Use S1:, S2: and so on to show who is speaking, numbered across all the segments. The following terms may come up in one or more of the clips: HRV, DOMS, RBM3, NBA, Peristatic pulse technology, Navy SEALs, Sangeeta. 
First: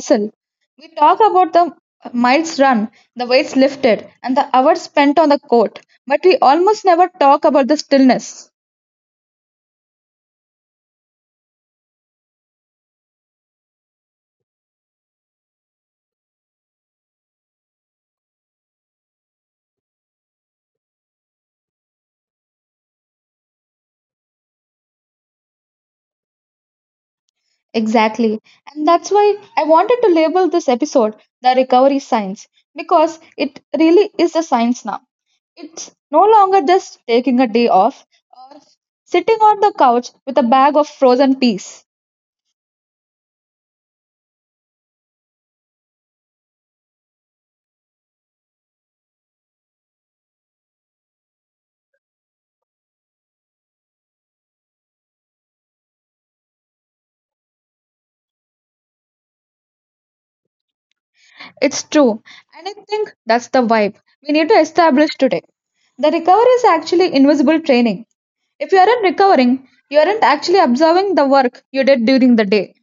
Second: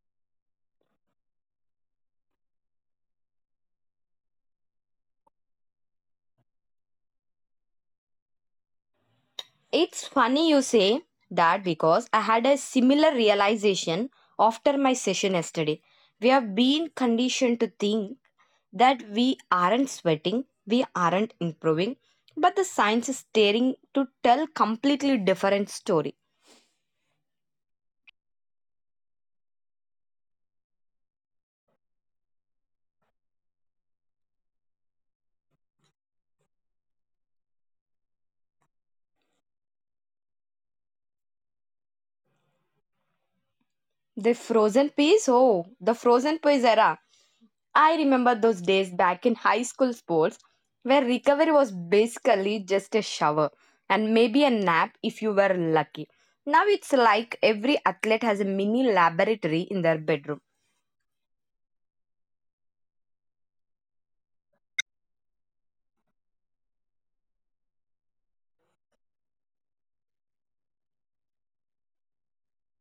S1: hustle. We talk about the miles run, the weights lifted, and the hours spent on the court, but we almost never talk about the stillness.
S2: It's funny you say that because I had a similar realization after my session yesterday. We have been conditioned to think that we aren't sweating, we aren't improving, but the science is staring to tell completely different story.
S1: Exactly. And that's why I wanted to label this episode the recovery science because it really is a science now. It's no longer just taking a day off or sitting on the couch with a bag of frozen peas.
S2: The frozen peas? Oh, the frozen peas era. I remember those days back in high school sports where recovery was basically just a shower and maybe a nap if you were lucky. Now it's like every athlete has a mini laboratory in their bedroom.
S1: It's true. And I think that's the vibe we need to establish today. The recovery is actually invisible training. If you aren't recovering, you aren't actually observing the work you did during the day.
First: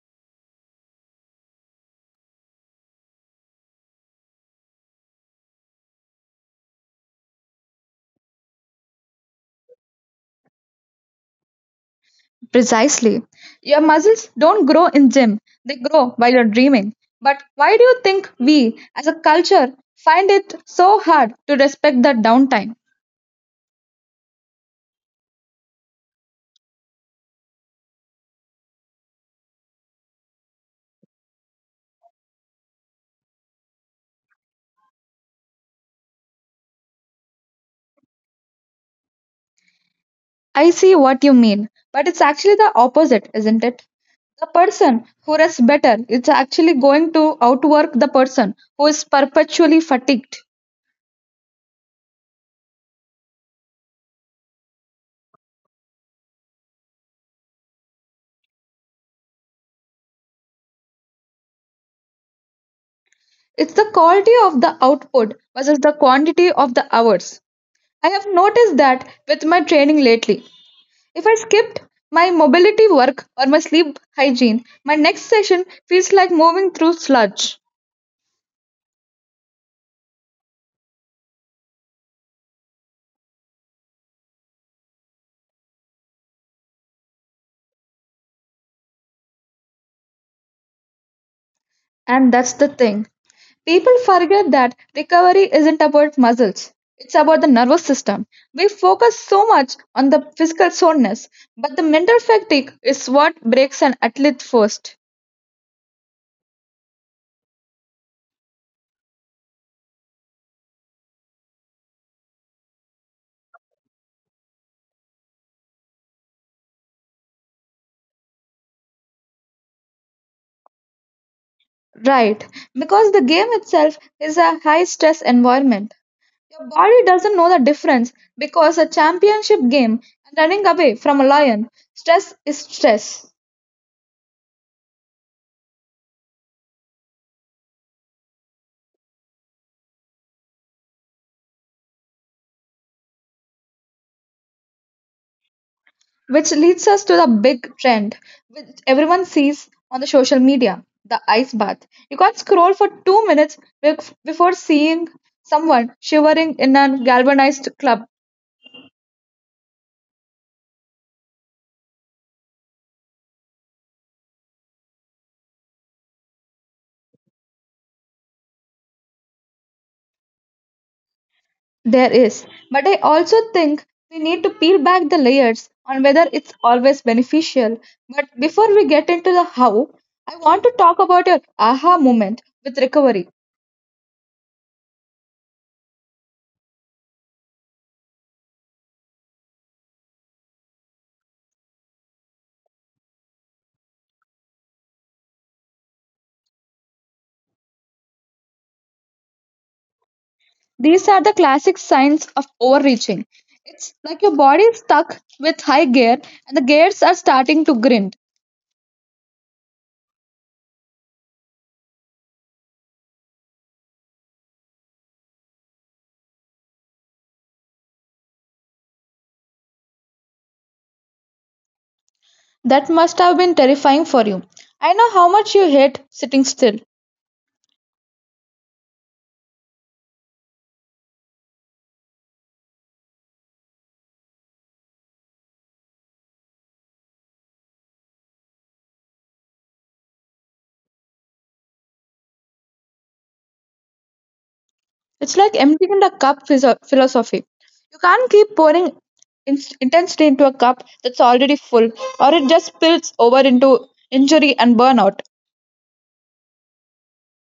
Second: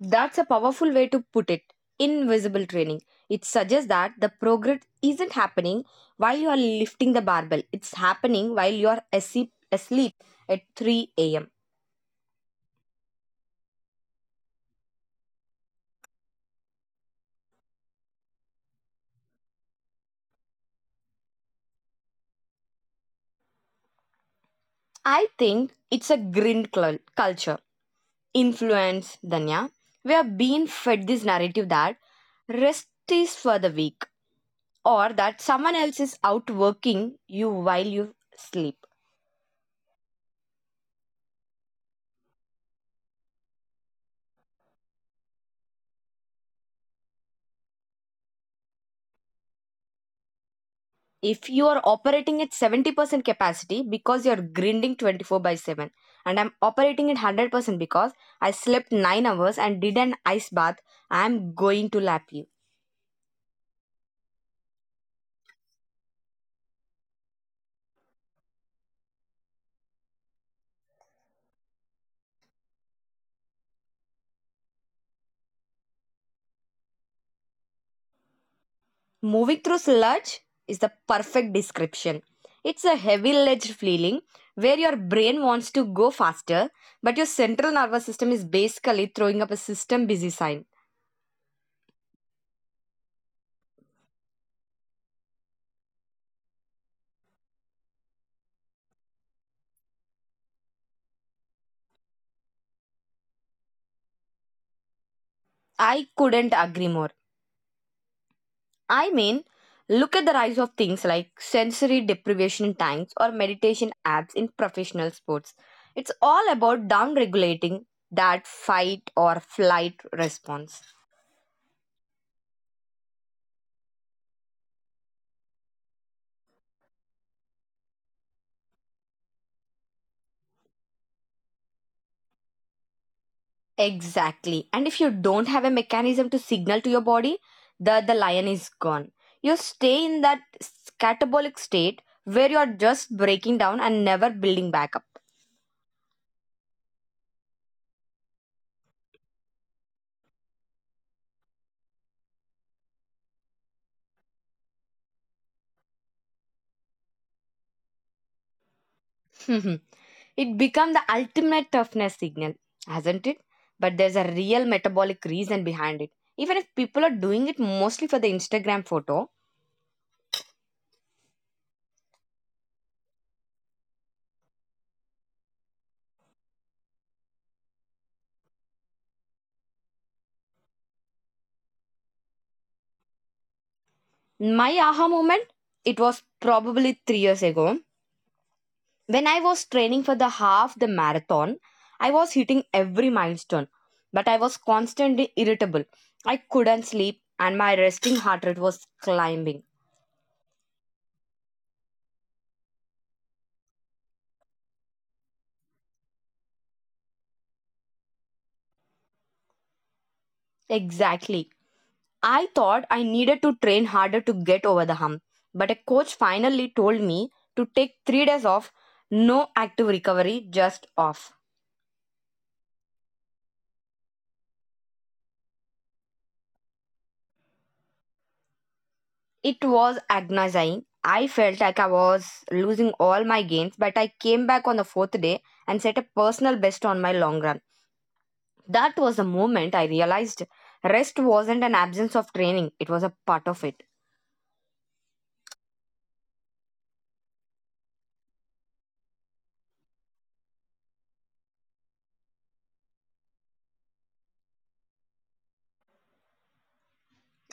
S2: That's a powerful way to put it. Invisible training. It suggests that the progress isn't happening while you are lifting the barbell, it's happening while you are asleep at 3 a.m.
S1: Precisely. Your muscles don't grow in gym, they grow while you're dreaming. But why do you think we, as a culture, find it so hard to respect that downtime?
S2: I think it's a culture influence, Danya. We are being fed this narrative that rest is for the weak or that someone else is out working you while you sleep.
S1: I see what you mean, but it's actually the opposite, isn't it? The person who rests better is actually going to outwork the person who is perpetually fatigued.
S2: If you are operating at 70% capacity because you're grinding 24 by 7, and I'm operating at 100% because I slept 9 hours and did an ice bath, I'm going to lap you.
S1: It's the quality of the output versus the quantity of the hours. I have noticed that with my training lately. If I skipped my mobility work or my sleep hygiene, my next session feels like moving through sludge.
S2: Moving through sludge is the perfect description. It's a heavy ledge feeling where your brain wants to go faster, but your central nervous system is basically throwing up a system busy sign.
S1: And that's the thing. People forget that recovery isn't about muscles, it's about the nervous system. We focus so much on the physical soreness, but the mental fatigue is what breaks an athlete first.
S2: I couldn't agree more. I mean, look at the rise of things like sensory deprivation tanks or meditation apps in professional sports. It's all about down regulating that fight or flight response.
S1: Right, because the game itself is a high stress environment. Your body doesn't know the difference because a championship game and running away from a lion, stress is stress.
S2: Exactly. And if you don't have a mechanism to signal to your body that the lion is gone, you stay in that catabolic state where you're just breaking down and never building back up.
S1: Which leads us to the big trend which everyone sees on the social media the ice bath. You can't scroll for 2 minutes before seeing someone shivering in a galvanized club.
S2: It becomes the ultimate toughness signal, hasn't it? But there's a real metabolic reason behind it. Even if people are doing it mostly for the Instagram photo,
S1: There is, but I also think we need to peel back the layers on whether it's always beneficial. But before we get into the how, I want to talk about your aha moment with recovery.
S2: my aha moment, it was probably 3 years ago. When I was training for the half the marathon, I was hitting every milestone, but I was constantly irritable. I couldn't sleep and my resting heart rate was climbing.
S1: These are the classic signs of overreaching. It's like your body is stuck with high gear and the gears are starting to grind.
S2: Exactly. I thought I needed to train harder to get over the hump, but a coach finally told me to take 3 days off, no active recovery, just off.
S1: That must have been terrifying for you. I know how much you hate sitting still.
S2: It was agonizing. I felt like I was losing all my gains, but I came back on the fourth day and set a personal best on my long run. That was the moment I realized rest wasn't an absence of training, it was a part of it.
S1: It's like emptying a cup philosophy. You can't keep pouring intensity into a cup that's already full, or it just spills over into injury and burnout.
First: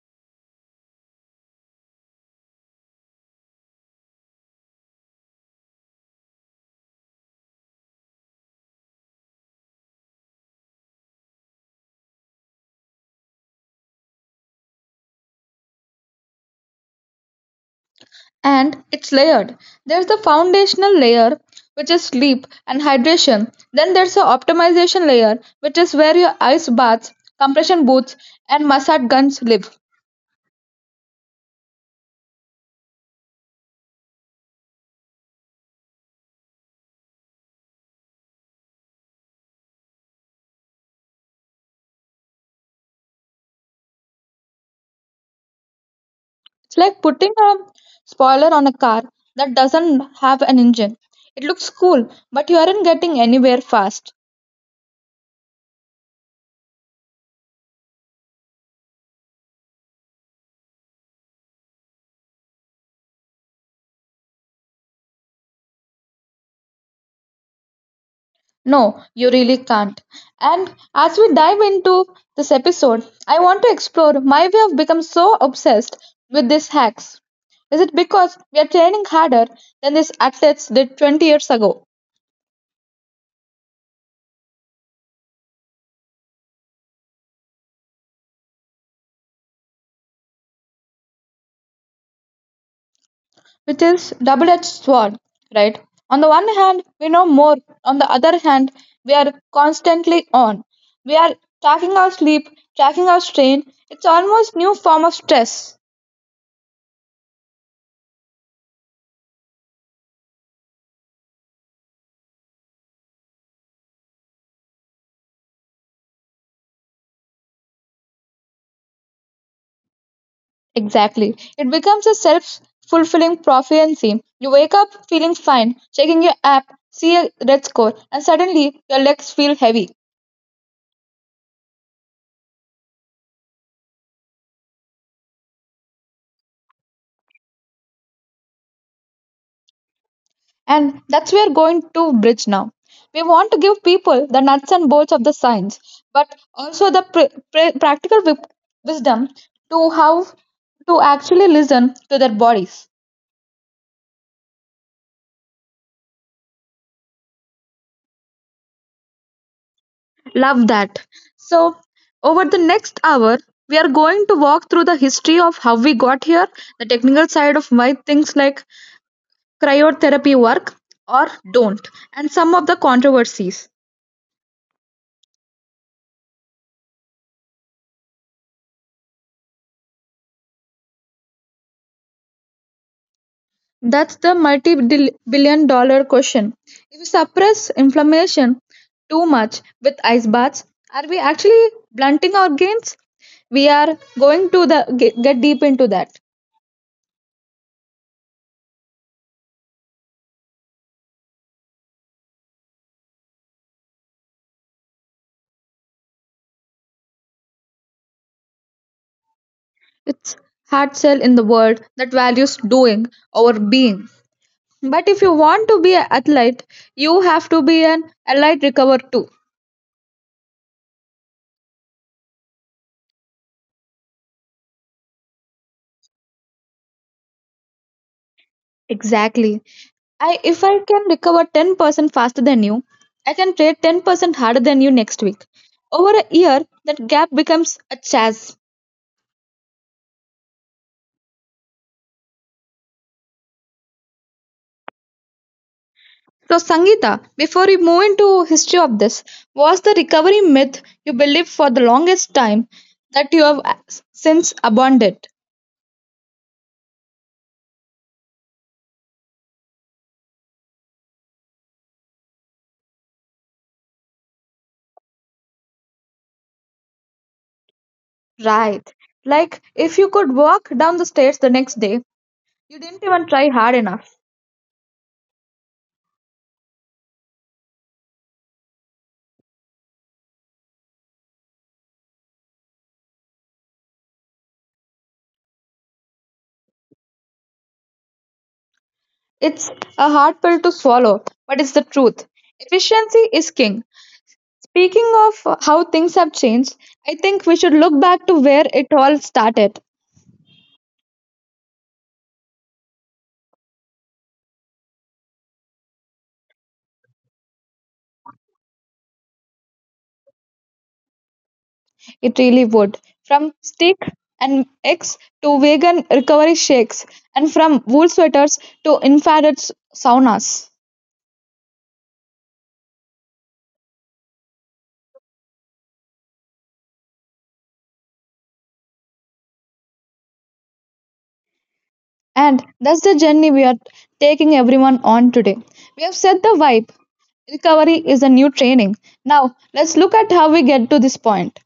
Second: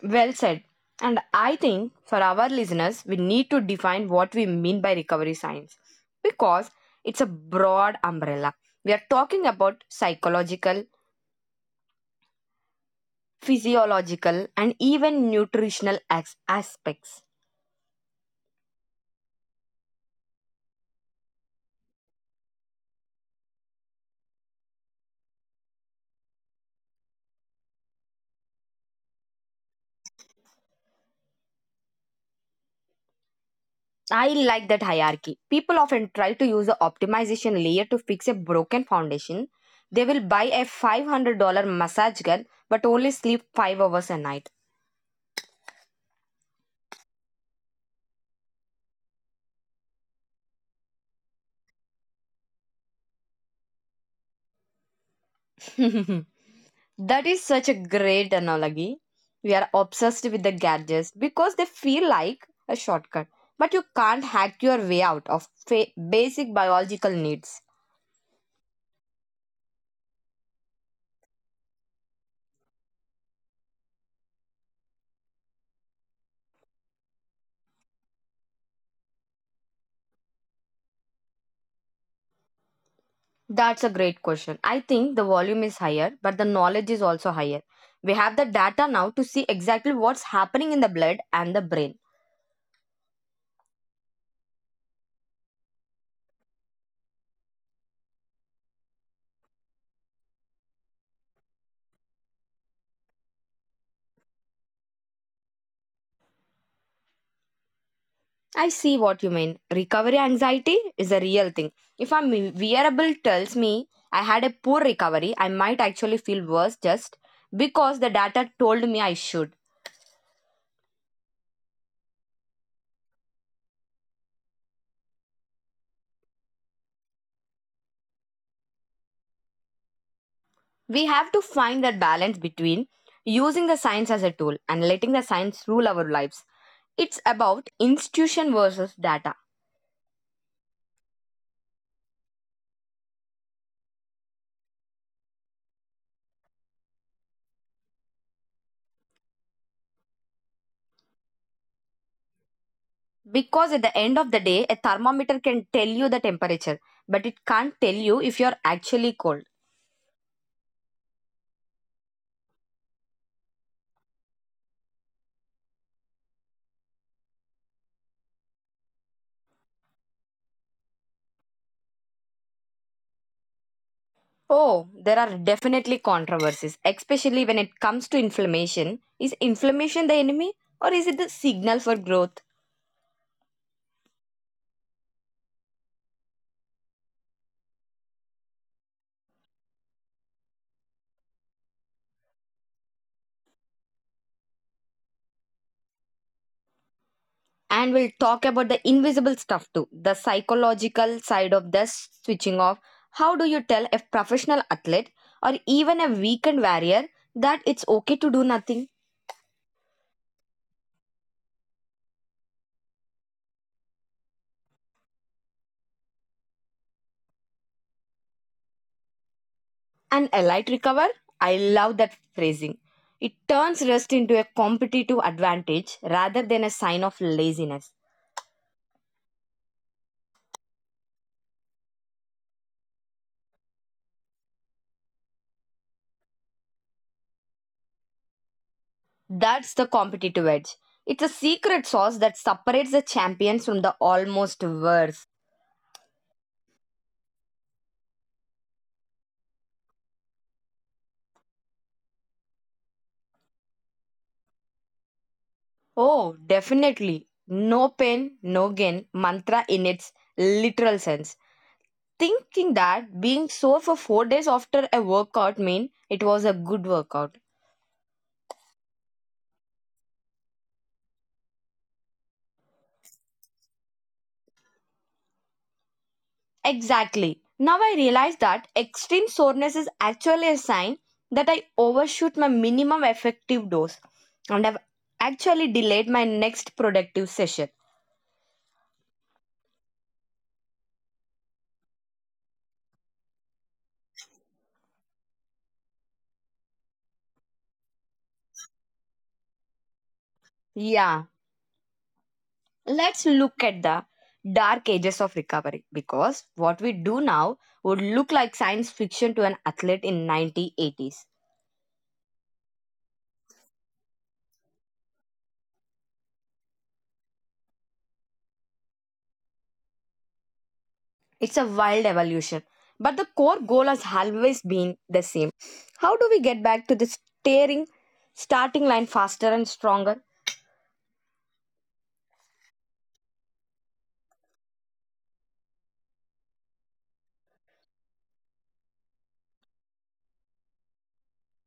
S2: Well said. And I think for our listeners, we need to define what we mean by recovery science because it's a broad umbrella. We are talking about psychological, physiological, and even nutritional aspects.
S1: And it's layered. There's the foundational layer, which is sleep and hydration. Then there's the optimization layer, which is where your ice baths, compression boots, and massage guns live.
S2: I like that hierarchy. People often try to use the optimization layer to fix a broken foundation. They will buy a $500 massage gun but only sleep 5 hours a night.
S1: It's like putting a spoiler on a car that doesn't have an engine. It looks cool, but you aren't getting anywhere fast.
S2: That is such a great analogy. We are obsessed with the gadgets because they feel like a shortcut, but you can't hack your way out of basic biological needs.
S1: No, you really can't. And as we dive into this episode, I want to explore my way of become so obsessed with these hacks. Is it because we are training harder than these athletes did 20 years ago?
S2: That's a great question. I think the volume is higher, but the knowledge is also higher. We have the data now to see exactly what's happening in the blood and the brain.
S1: Which is double-edged sword, right? On the one hand, we know more. On the other hand, we are constantly on. We are tracking our sleep, tracking our strain. It's almost new form of stress.
S2: I see what you mean. Recovery anxiety is a real thing. If a wearable tells me I had a poor recovery, I might actually feel worse just because the data told me I should.
S1: Exactly. It becomes a self fulfilling prophecy. You wake up feeling fine, checking your app, see a red score, and suddenly your legs feel heavy.
S2: We have to find that balance between using the science as a tool and letting the science rule our lives. It's about institution versus data.
S1: And that's where going to bridge now. We want to give people the nuts and bolts of the science, but also the practical wisdom to how to actually listen to their bodies.
S2: Because at the end of the day, a thermometer can tell you the temperature, but it can't tell you if you're actually cold.
S1: Love that. So, over the next hour, we are going to walk through the history of how we got here, the technical side of why things like cryotherapy work or don't, and some of the controversies.
S2: Oh, there are definitely controversies, especially when it comes to inflammation. Is inflammation the enemy or is it the signal for growth?
S1: That's the multi billion dollar question. If we suppress inflammation too much with ice baths, are we actually blunting our gains? We are going to get deep into that.
S2: And we'll talk about the invisible stuff too, the psychological side of the switching off. How do you tell a professional athlete or even a weekend warrior that it's okay to do nothing?
S1: It's hard sell in the world that values doing over being. But if you want to be an athlete, you have to be an allied recover too.
S2: An elite recover? I love that phrasing. It turns rest into a competitive advantage rather than a sign of laziness.
S1: Exactly. I If I can recover 10% faster than you, I can trade 10% harder than you next week. Over a year, that gap becomes a chase.
S2: That's the competitive edge. It's a secret sauce that separates the champions from the almost worst.
S1: So Sangeeta, before we move into history of this, was the recovery myth you believed for the longest time that you have since abandoned?
S2: Oh, definitely. No pain, no gain mantra in its literal sense. Thinking that being sore for 4 days after a workout mean it was a good workout.
S1: Right. Like if you could walk down the stairs the next day, you didn't even try hard enough.
S2: Exactly. Now I realize that extreme soreness is actually a sign that I overshoot my minimum effective dose and have actually delayed my next productive session.
S1: It's a hard pill to swallow, but it's the truth. Efficiency is king. Speaking of how things have changed, I think we should look back to where it all started.
S2: Yeah, let's look at the dark ages of recovery because what we do now would look like science fiction to an athlete in 1980s.
S1: It really would. From steak and eggs to vegan recovery shakes, and from wool sweaters to infrared saunas.
S2: It's a wild evolution, but the core goal has always been the same. How do we get back to the staring starting line faster and stronger?
S1: And that's the journey we are taking everyone on today. We have set the vibe. Recovery is a new training. Now, let's look at how we get to this point.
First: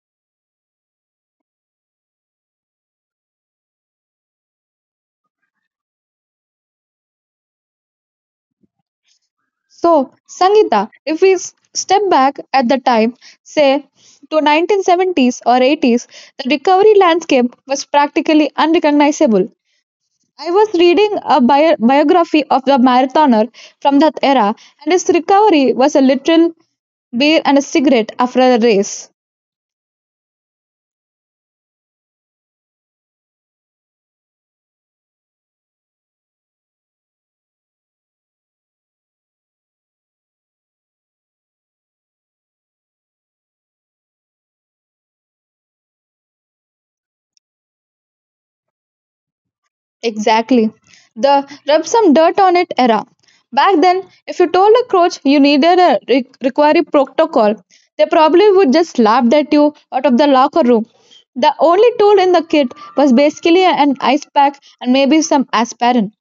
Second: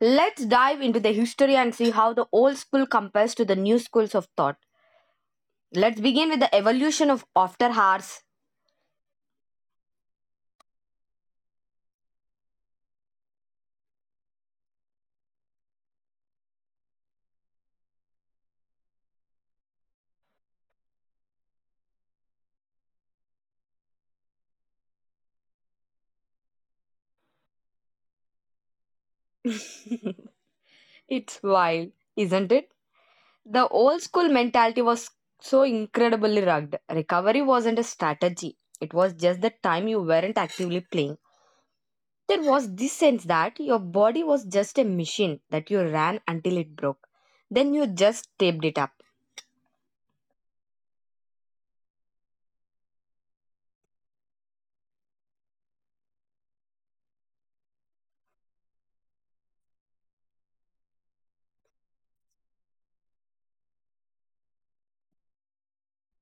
S2: Let's dive into the history and see how the old school compares to the new schools of thought. Let's begin with the evolution of after hours.
S1: So, Sangeeta, if we step back at the time, say to 1970s or 80s, the recovery landscape was practically unrecognizable. I was reading a biography of the marathoner from that era, and his recovery was a literal beer and a cigarette after a race.
S2: It's wild, isn't it? The old school mentality was so incredibly rugged. Recovery wasn't a strategy, it was just the time you weren't actively playing. There was this sense that your body was just a machine that you ran until it broke. Then you just taped it up.
S1: Exactly. The rub some dirt on it era. Back then, if you told a coach you needed a requiry protocol, they probably would just laugh at you out of the locker room. The only tool in the kit was basically an ice pack and maybe some aspirin.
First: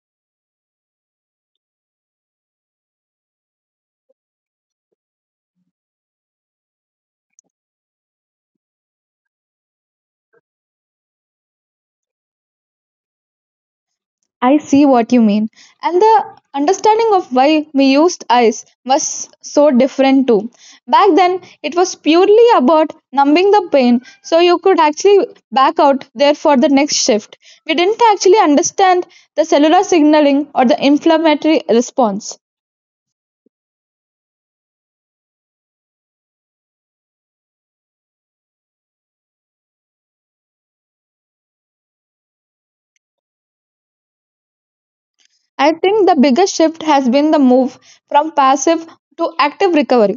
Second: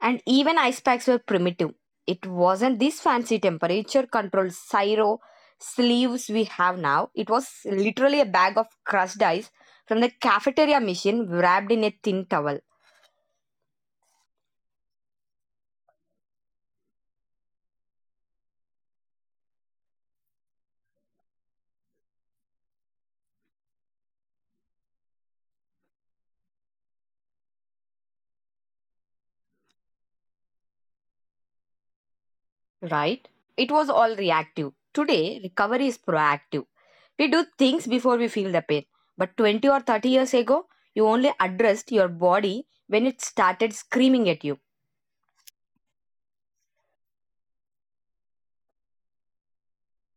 S2: And even ice packs were primitive. It wasn't this fancy temperature controlled Syro sleeves we have now. It was literally a bag of crushed ice from the cafeteria machine wrapped in a thin towel.
S1: I see what you mean. And the understanding of why we used ice was so different too. Back then, it was purely about numbing the pain so you could actually back out there for the next shift. We didn't actually understand the cellular signaling or the inflammatory response.
S2: Right? It was all reactive. Today, recovery is proactive. We do things before we feel the pain. But 20 or 30 years ago, you only addressed your body when it started screaming at you.
S1: I think the biggest shift has been the move from passive to active recovery.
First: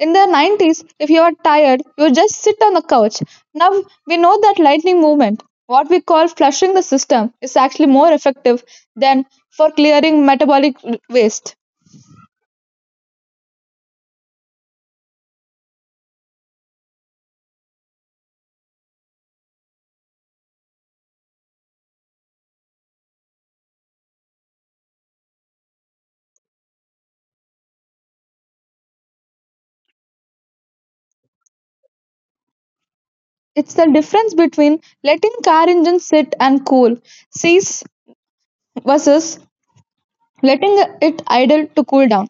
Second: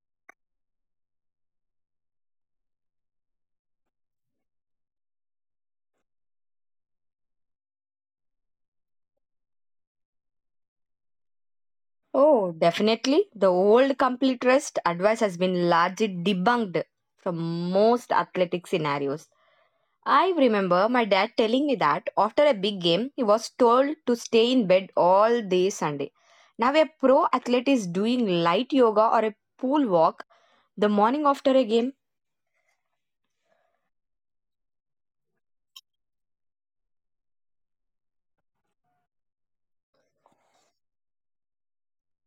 S1: In the 90s, if you are tired, you just sit on the couch. Now we know that lightning movement, what we call flushing the system, is actually more effective than for clearing metabolic waste.
S2: Oh, definitely. The old complete rest advice has been largely debunked from most athletic scenarios. I remember my dad telling me that after a big game, he was told to stay in bed all day Sunday. Now, a pro athlete is doing light yoga or a pool walk the morning after a game.
S1: It's the difference between letting car engine sit and cool, cease versus letting it idle to cool down.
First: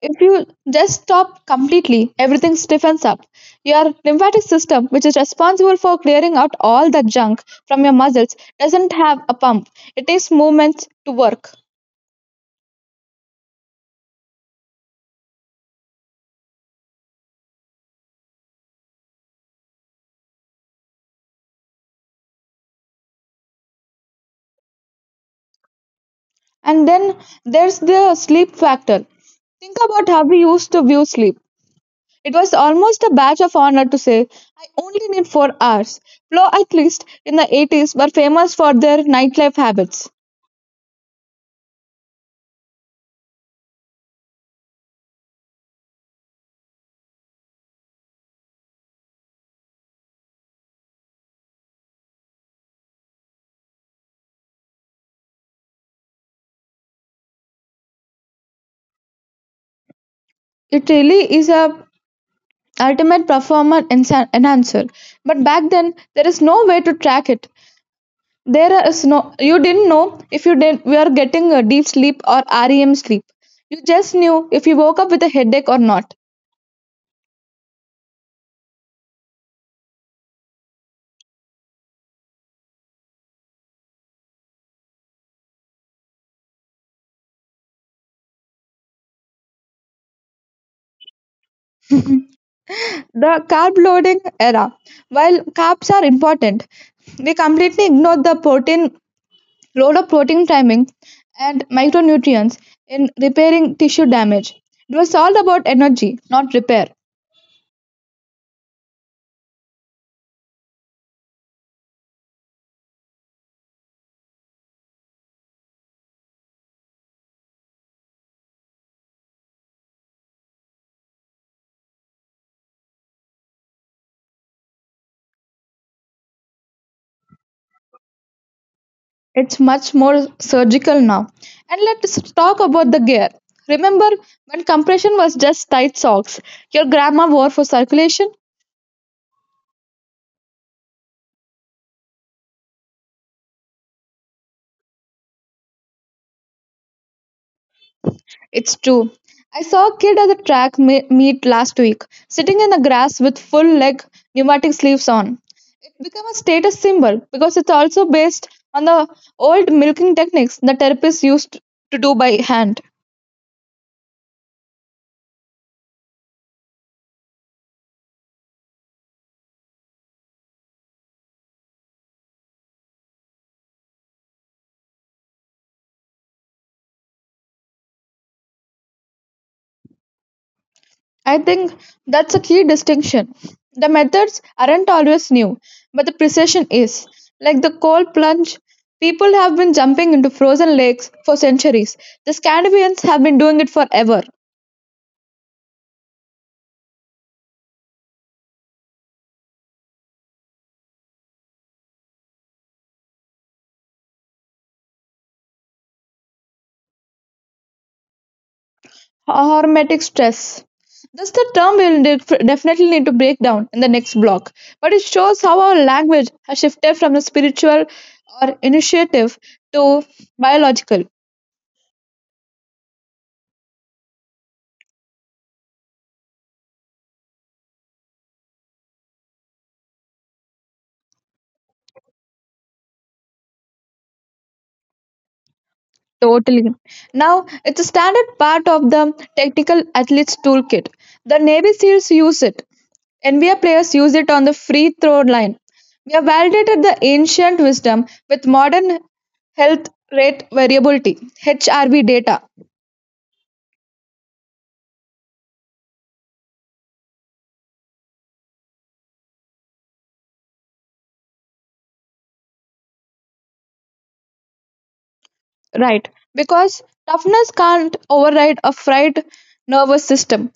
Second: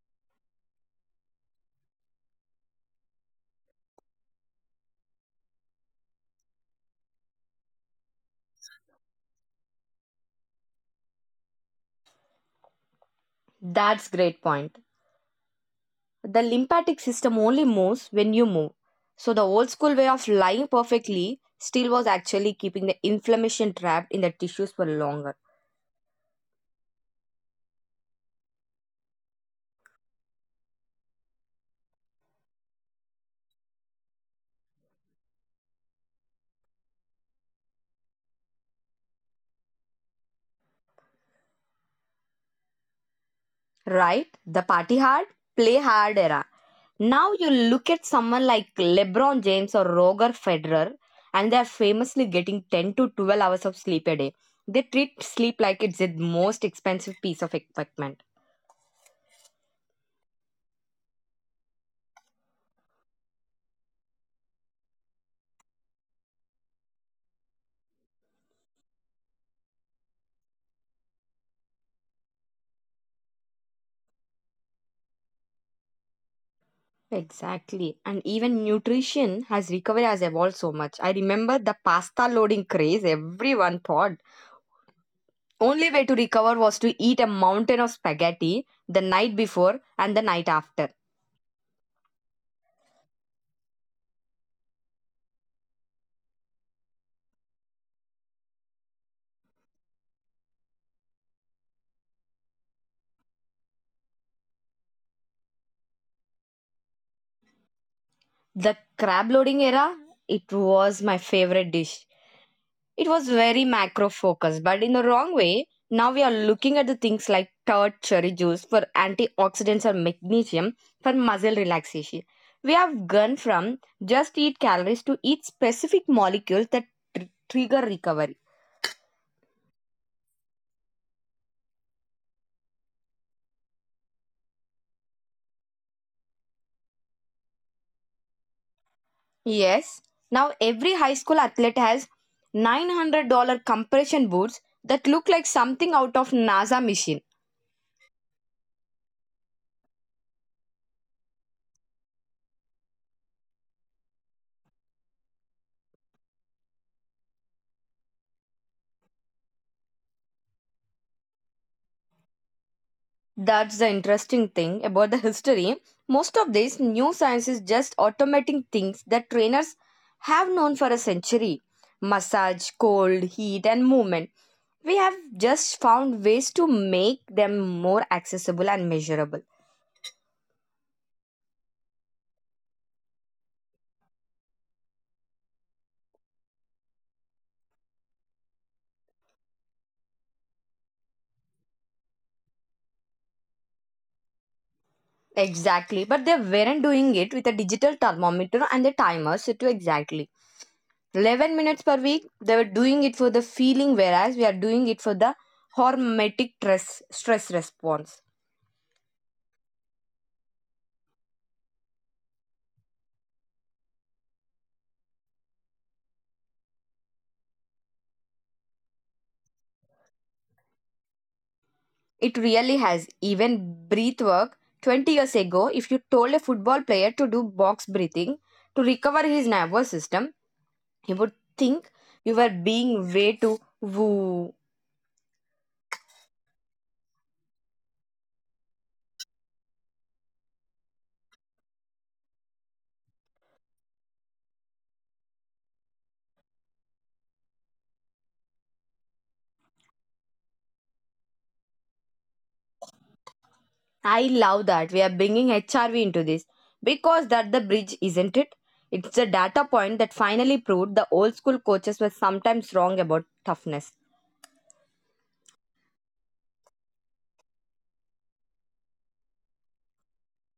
S1: If you just stop completely, everything stiffens up. Your lymphatic system, which is responsible for clearing out all the junk from your muscles, doesn't have a pump. It takes movements to work.
S2: That's great point. The lymphatic system only moves when you move. So the old school way of lying perfectly still was actually keeping the inflammation trapped in the tissues for longer.
S1: And then there's the sleep factor. Think about how we used to view sleep. It was almost a badge of honor to say, I only need 4 hours. Flow athletes in the 80s were famous for their nightlife habits.
S2: Right? The party hard, play hard era. Now you look at someone like LeBron James or Roger Federer, and they're famously getting 10 to 12 hours of sleep a day. They treat sleep like it's the most expensive piece of equipment.
S1: It really is a ultimate performance enhancer, but back then there is no way to track it. There is no, you didn't know if you did, we are getting a deep sleep or REM sleep. You just knew if you woke up with a headache or not.
S2: Exactly. And even nutrition has recovery has evolved so much. I remember the pasta loading craze everyone thought. Only way to recover was to eat a mountain of spaghetti the night before and the night after.
S1: The carb loading era, while carbs are important, we completely ignored the protein, role of protein timing and micronutrients in repairing tissue damage. It was all about energy, not repair.
S2: The crab loading era, it was my favorite dish. It was very macro focused, but in the wrong way. Now we are looking at the things like tart cherry juice for antioxidants and magnesium for muscle relaxation. We have gone from just eat calories to eat specific molecules that trigger recovery.
S1: It's much more surgical now. And let's talk about the gear. Remember when compression was just tight socks your grandma wore for circulation?
S2: Yes, now every high school athlete has $900 compression boots that look like something out of NASA machine.
S1: It's true. I saw a kid at the track meet last week, sitting in the grass with full leg pneumatic sleeves on. It became a status symbol because it's also based on the old milking techniques the therapists used to do by hand.
S2: That's the interesting thing about the history. Most of these new science is just automating things that trainers have known for a century. Massage, cold, heat, and movement. We have just found ways to make them more accessible and measurable.
S1: I think that's a key distinction. The methods aren't always new, but the precision is. Like the cold plunge, people have been jumping into frozen lakes for centuries. The Scandinavians have been doing it forever.
S2: Exactly, but they weren't doing it with a digital thermometer and a timer set to exactly 11 minutes per week. They were doing it for the feeling, whereas we are doing it for the stress response.
S1: Hormetic stress. That's the term we'll definitely need to break down in the next block. But it shows how our language has shifted from the spiritual or initiative to biological.
S2: It really has. Even breath work. 20 years ago, if you told a football player to do box breathing to recover his nervous system, he would think you were being way too woo.
S1: Totally. Now, it's a standard part of the tactical athlete's toolkit. The Navy SEALs use it. NBA players use it on the free throw line. We have validated the ancient wisdom with modern health rate variability HRV data.
S2: I love that. We are bringing HRV into this because that the bridge, isn't it? It's a data point that finally proved the old school coaches were sometimes wrong about toughness.
S1: Right, because toughness can't override a fried nervous system.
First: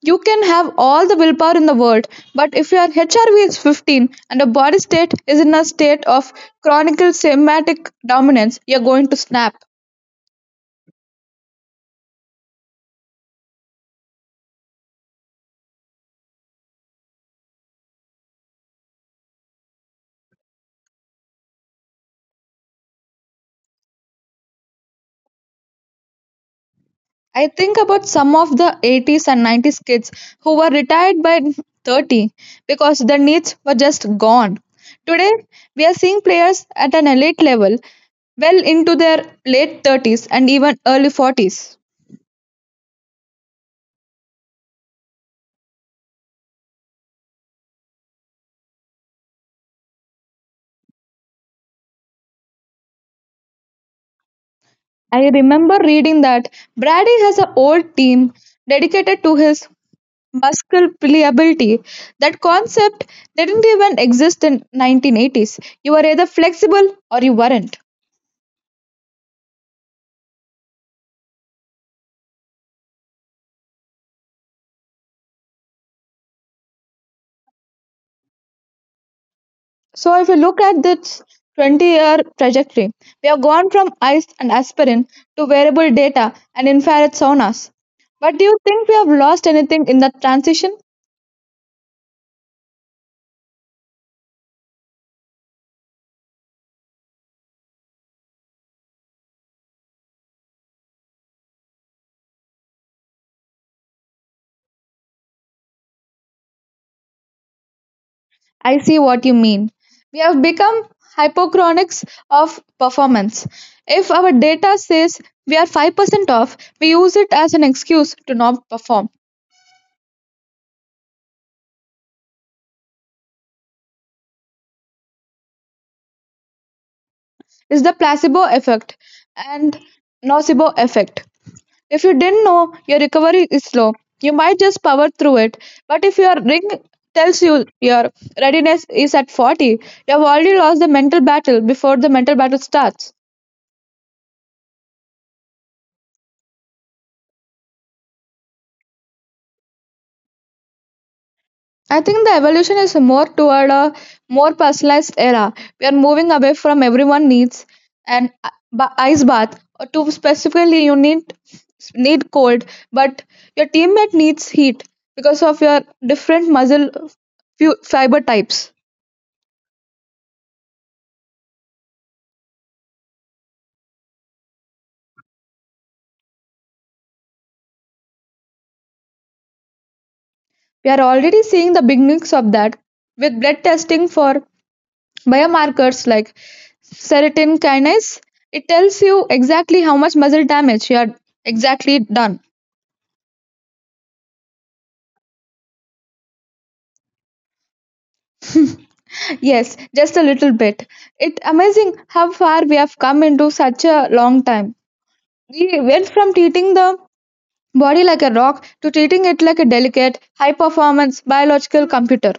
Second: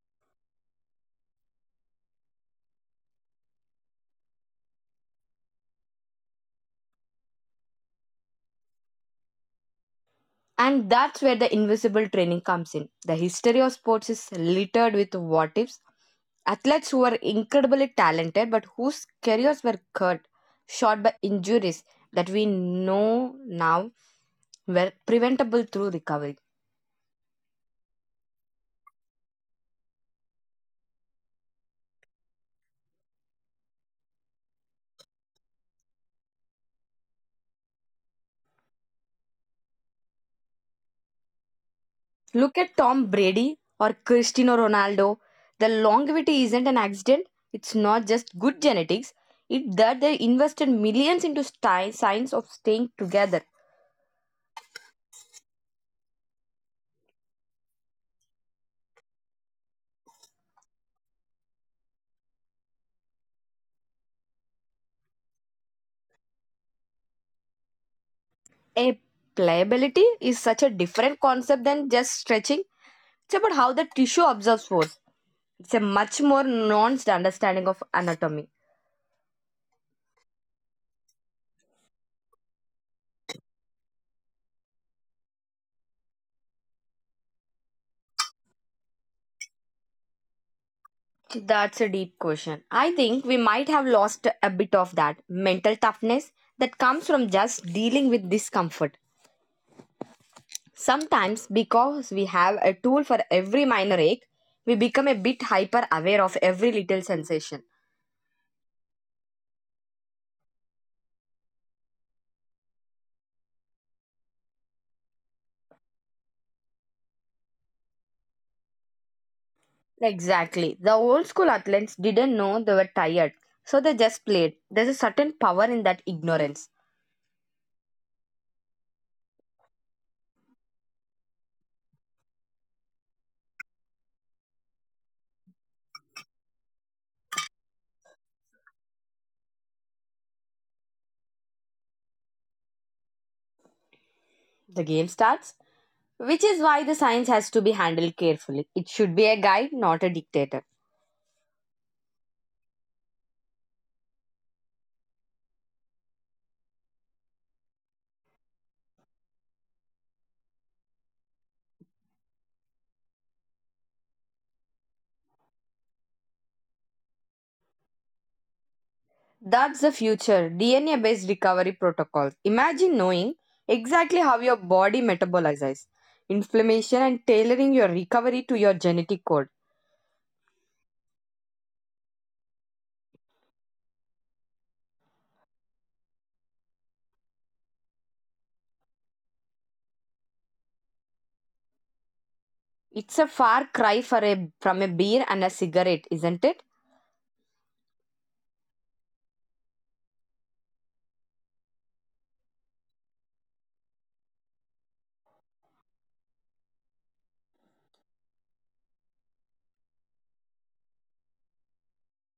S1: You can have all the willpower in the world, but if your HRV is 15 and your body state is in a state of chronic somatic dominance, you're going to snap.
S2: And that's where the invisible training comes in. The history of sports is littered with what ifs. Athletes who were incredibly talented but whose careers were cut short by injuries that we know now were preventable through recovery.
S1: I think about some of the 80s and 90s kids who were retired by 30 because their needs were just gone. Today, we are seeing players at an elite level well into their late 30s and even early 40s.
S2: Look at Tom Brady or Cristiano Ronaldo. The longevity isn't an accident, it's not just good genetics, it's that they invested millions into science of staying together.
S1: I remember reading that Brady has a whole team dedicated to his musculability. That concept didn't even exist in 1980s. You were either flexible or you weren't.
S2: A pliability is such a different concept than just stretching. It's about how the tissue absorbs force. It's a much more nuanced understanding of anatomy.
S1: So if you look at this 20-year trajectory, we have gone from ice and aspirin to wearable data and infrared saunas. But do you think we have lost anything in that transition?
S2: That's a deep question. I think we might have lost a bit of that mental toughness that comes from just dealing with discomfort. Sometimes, because we have a tool for every minor ache, we become a bit hyper aware of every little sensation.
S1: I see what you mean. We have become hypochronous of performance. If our data says we are 5% off, we use it as an excuse to not perform.
S2: Exactly. The old school athletes didn't know they were tired, so they just played. There's a certain power in that ignorance.
S1: It's the placebo effect and nocebo effect. If you didn't know your recovery is slow, you might just power through it. But if your ring tells you your readiness is at 40, you have already lost the mental battle before the mental battle starts.
S2: The game starts, which is why the science has to be handled carefully. It should be a guide, not a dictator.
S1: I think the evolution is more toward a more personalized era. We are moving away from everyone needs ice bath to specifically you need cold, but your teammate needs heat because of your different muscle fiber types.
S2: That's the future DNA based recovery protocols. Imagine knowing exactly how your body metabolizes inflammation and tailoring your recovery to your genetic code.
S1: We are already seeing the beginnings of that with blood testing for biomarkers like serotonin kinase. It tells you exactly how much muscle damage you are exactly done.
S2: It's a far cry from a beer and a cigarette, isn't it?
S1: Yes, just a little bit. It's amazing how far we have come into such a long time. We went from treating the body like a rock to treating it like a delicate, high performance biological computer.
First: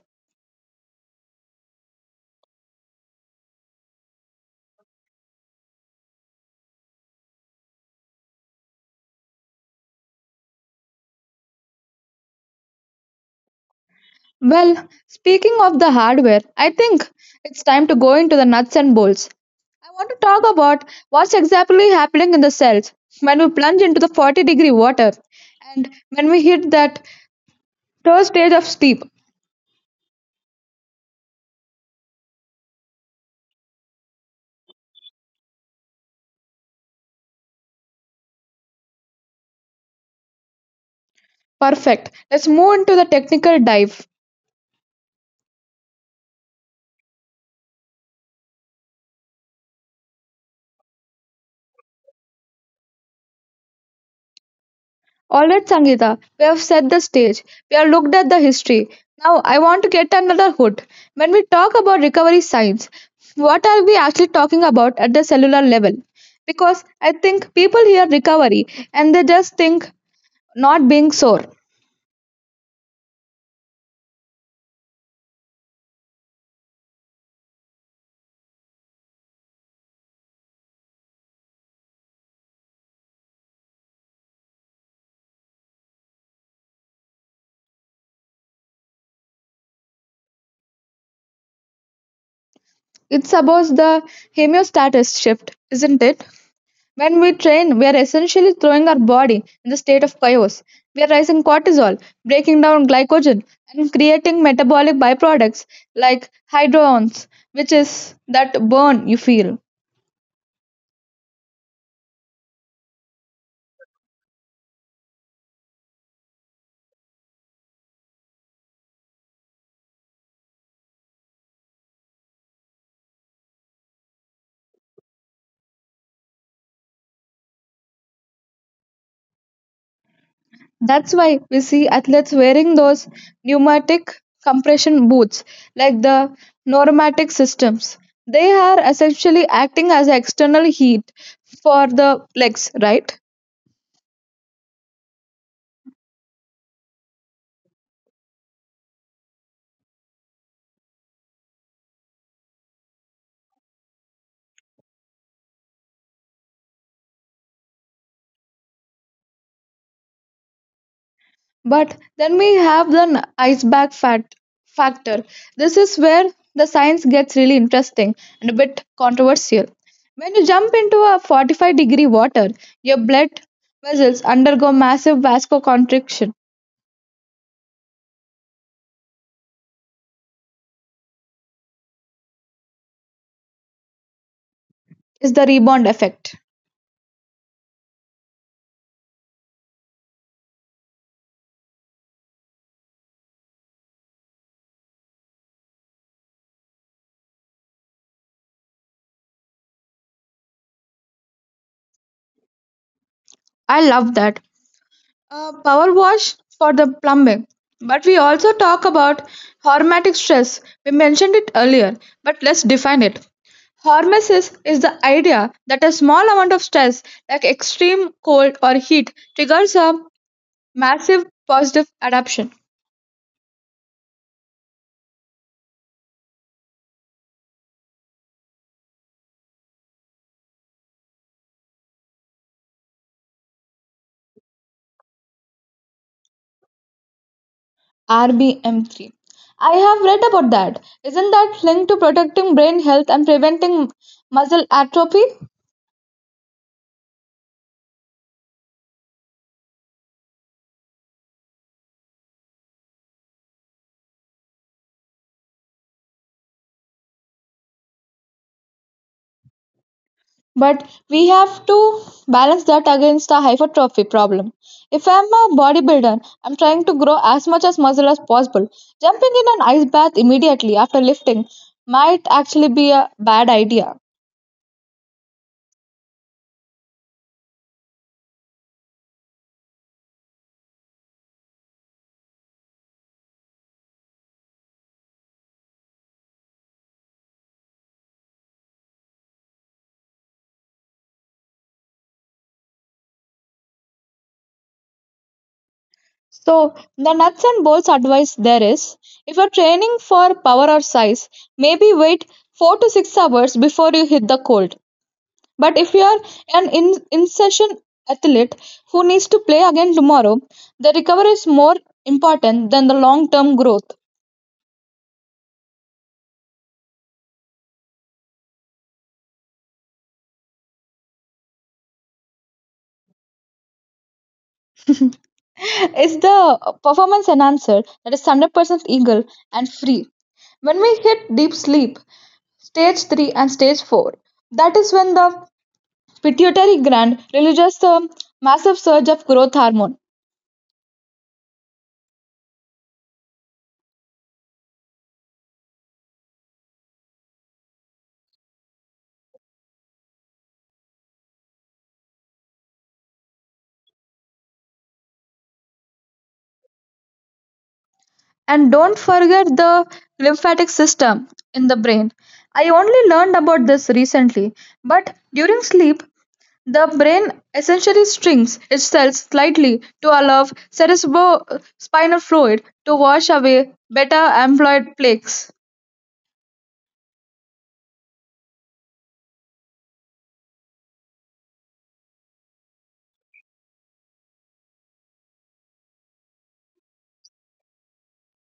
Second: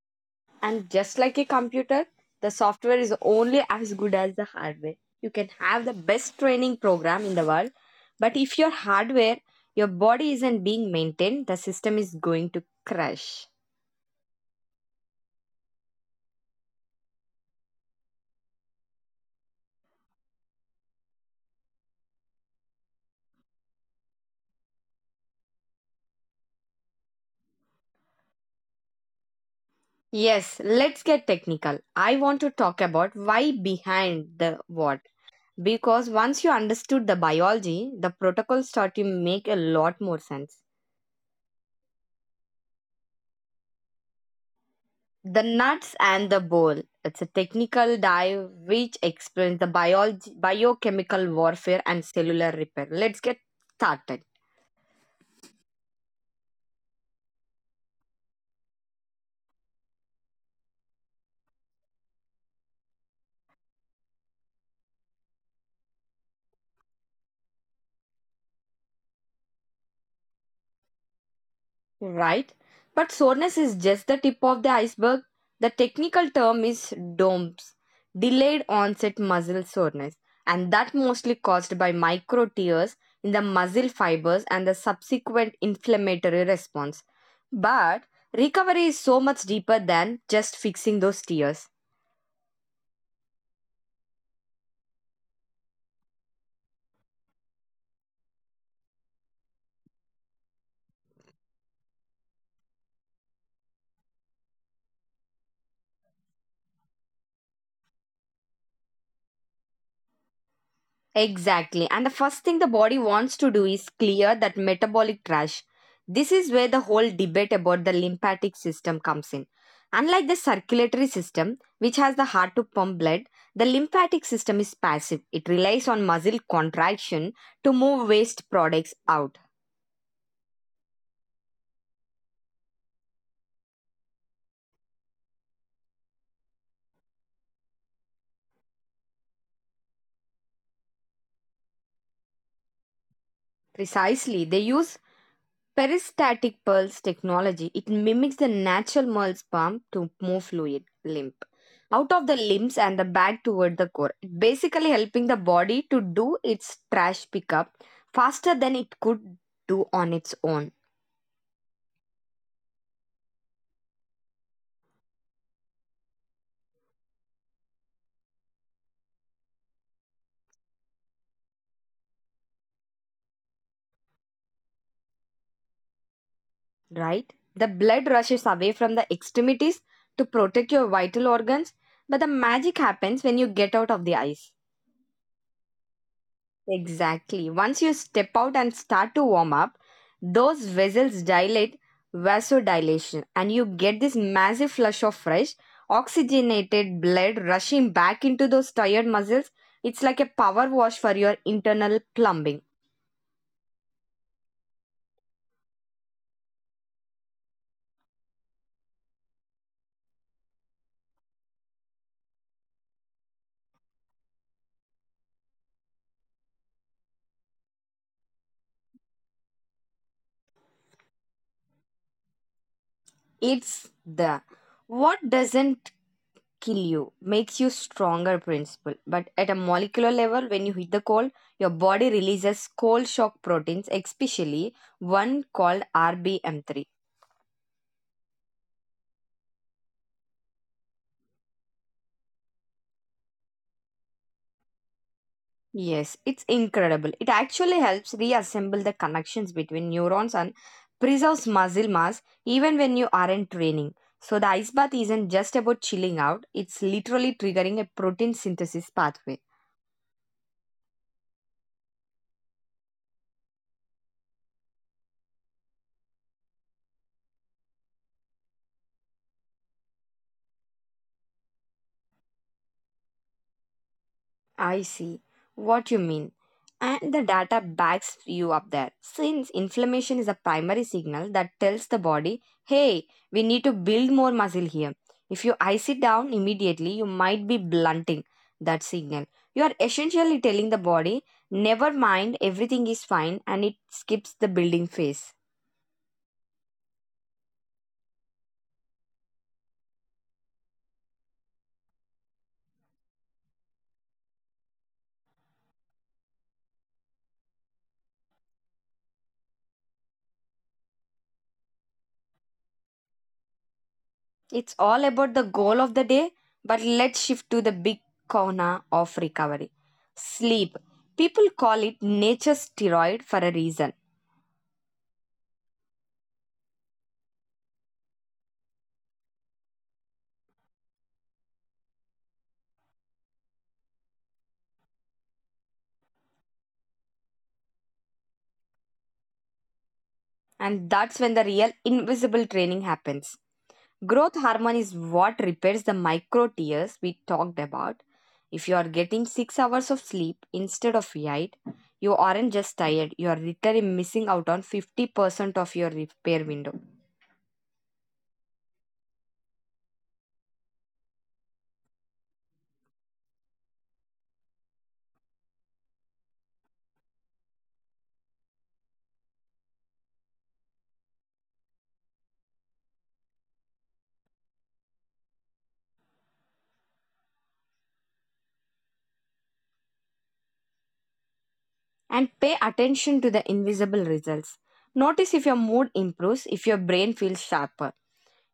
S2: And just like a computer, the software is only as good as the hardware. You can have the best training program in the world, but if your hardware, your body isn't being maintained, the system is going to crash.
S1: Well, speaking of the hardware, I think it's time to go into the nuts and bolts. I want to talk about what's exactly happening in the cells when we plunge into the 40-degree water and when we hit that third stage of sleep.
S2: Yes, let's get technical. I want to talk about why behind the what. Because once you understood the biology, the protocols start to make a lot more sense.
S1: Perfect. Let's move into the technical dive.
S2: The nuts and the bowl. It's a technical dive which explains the biology, biochemical warfare and cellular repair. Let's get started.
S1: All right, Sangeeta, we have set the stage. We have looked at the history. Now, I want to get another hood. When we talk about recovery science, what are we actually talking about at the cellular level? Because I think people hear recovery and they just think not being sore.
S2: Right? But soreness is just the tip of the iceberg. The technical term is DOMS, delayed onset muscle soreness, and that mostly caused by micro tears in the muscle fibers and the subsequent inflammatory response. But recovery is so much deeper than just fixing those tears.
S1: It's about the homeostatic shift, isn't it? When we train, we are essentially throwing our body in the state of chaos. We are raising cortisol, breaking down glycogen, and creating metabolic byproducts like hydrones, which is that burn you feel.
S2: Exactly. And the first thing the body wants to do is clear that metabolic trash. This is where the whole debate about the lymphatic system comes in. Unlike the circulatory system, which has the heart to pump blood, the lymphatic system is passive. It relies on muscle contraction to move waste products out.
S1: That's why we see athletes wearing those pneumatic compression boots, like the pneumatic systems. They are essentially acting as external heat for the legs, right?
S2: Precisely, they use Peristatic pulse technology, it mimics the natural pulse pump to move fluid lymph out of the limbs and the back toward the core. It basically helping the body to do its trash pickup faster than it could do on its own,
S1: But then we have the iceberg factor. This is where the science gets really interesting and a bit controversial. When you jump into a 45-degree water, your blood vessels undergo massive vascular constriction.
S2: right? The blood rushes away from the extremities to protect your vital organs, but the magic happens when you get out of the ice.
S1: Is the rebound effect.
S2: Exactly. Once you step out and start to warm up, those vessels dilate vasodilation and you get this massive flush of fresh oxygenated blood rushing back into those tired muscles. It's like a power wash for your internal plumbing.
S1: I love that. A power wash for the plumbing. But we also talk about hormetic stress. We mentioned it earlier, but let's define it. Hormesis is the idea that a small amount of stress, like extreme cold or heat, triggers a massive positive adaptation.
S2: It's the what doesn't kill you makes you stronger principle. But at a molecular level, when you hit the cold, your body releases cold shock proteins, especially one called RBM3.
S1: RBM3. I have read about that. Isn't that linked to protecting brain health and preventing muscle atrophy?
S2: Yes, it's incredible. It actually helps reassemble the connections between neurons and preserves muscle mass even when you aren't training. So the ice bath isn't just about chilling out, it's literally triggering a protein synthesis pathway.
S1: But we have to balance that against the hypertrophy problem. If I'm a bodybuilder, I'm trying to grow as much as muscle as possible. Jumping in an ice bath immediately after lifting might actually be a bad idea.
S2: I see what you mean. And the data backs you up there. Since inflammation is a primary signal that tells the body, hey, we need to build more muscle here. If you ice it down immediately, you might be blunting that signal. You are essentially telling the body, never mind, everything is fine, and it skips the building phase.
S1: So, the nuts and bolts advice there is if you're training for power or size, maybe wait 4 to 6 hours before you hit the cold. But if you are an in session athlete who needs to play again tomorrow, the recovery is more important than the long term growth.
S2: It's all about the goal of the day, but let's shift to the big corner of recovery sleep. People call it nature's steroid for a reason,
S1: It's the performance enhancer that is 100% eagle and free. When we hit deep sleep, stage 3 and stage 4, that is when the pituitary gland releases a massive surge of growth hormone.
S2: and that's when the real invisible training happens. Growth hormone is what repairs the micro tears we talked about. If you are getting 6 hours of sleep instead of 8, you aren't just tired, you are literally missing out on 50% of your repair window.
S1: And don't forget the lymphatic system in the brain. I only learned about this recently, but during sleep, the brain essentially strings its cells slightly to allow cerebrospinal fluid to wash away beta amyloid plaques.
S2: And pay attention to the invisible results. Notice if your mood improves, if your brain feels sharper,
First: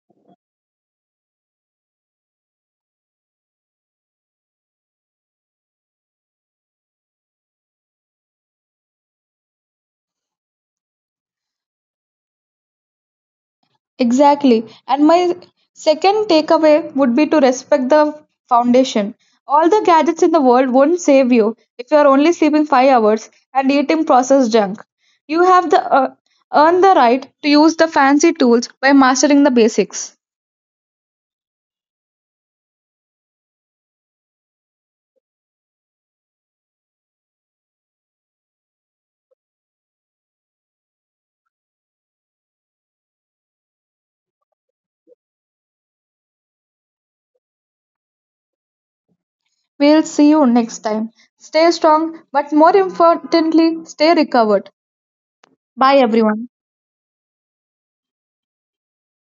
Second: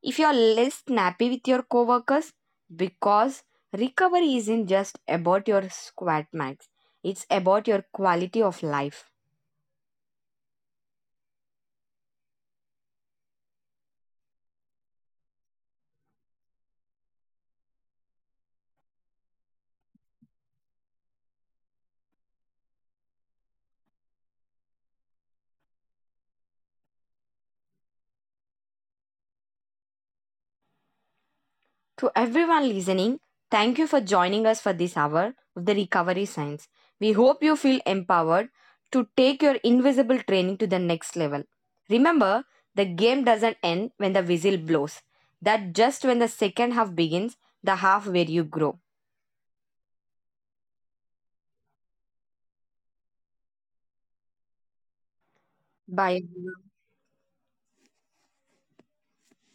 S2: if you're less snappy with your coworkers, because recovery isn't just about your squat max, it's about your quality of life.
S1: Exactly. And my second takeaway would be to respect the foundation. All the gadgets in the world won't save you if you are only sleeping 5 hours and eating processed junk. You have the earn the right to use the fancy tools by mastering the basics.
S2: To everyone listening, thank you for joining us for this hour of the recovery science. We hope you feel empowered to take your invisible training to the next level. Remember, the game doesn't end when the whistle blows. That just when the second half begins, the half where you grow.
S1: We'll see you next time. Stay strong, but more importantly, stay recovered. Bye
S2: Bye.
S1: everyone.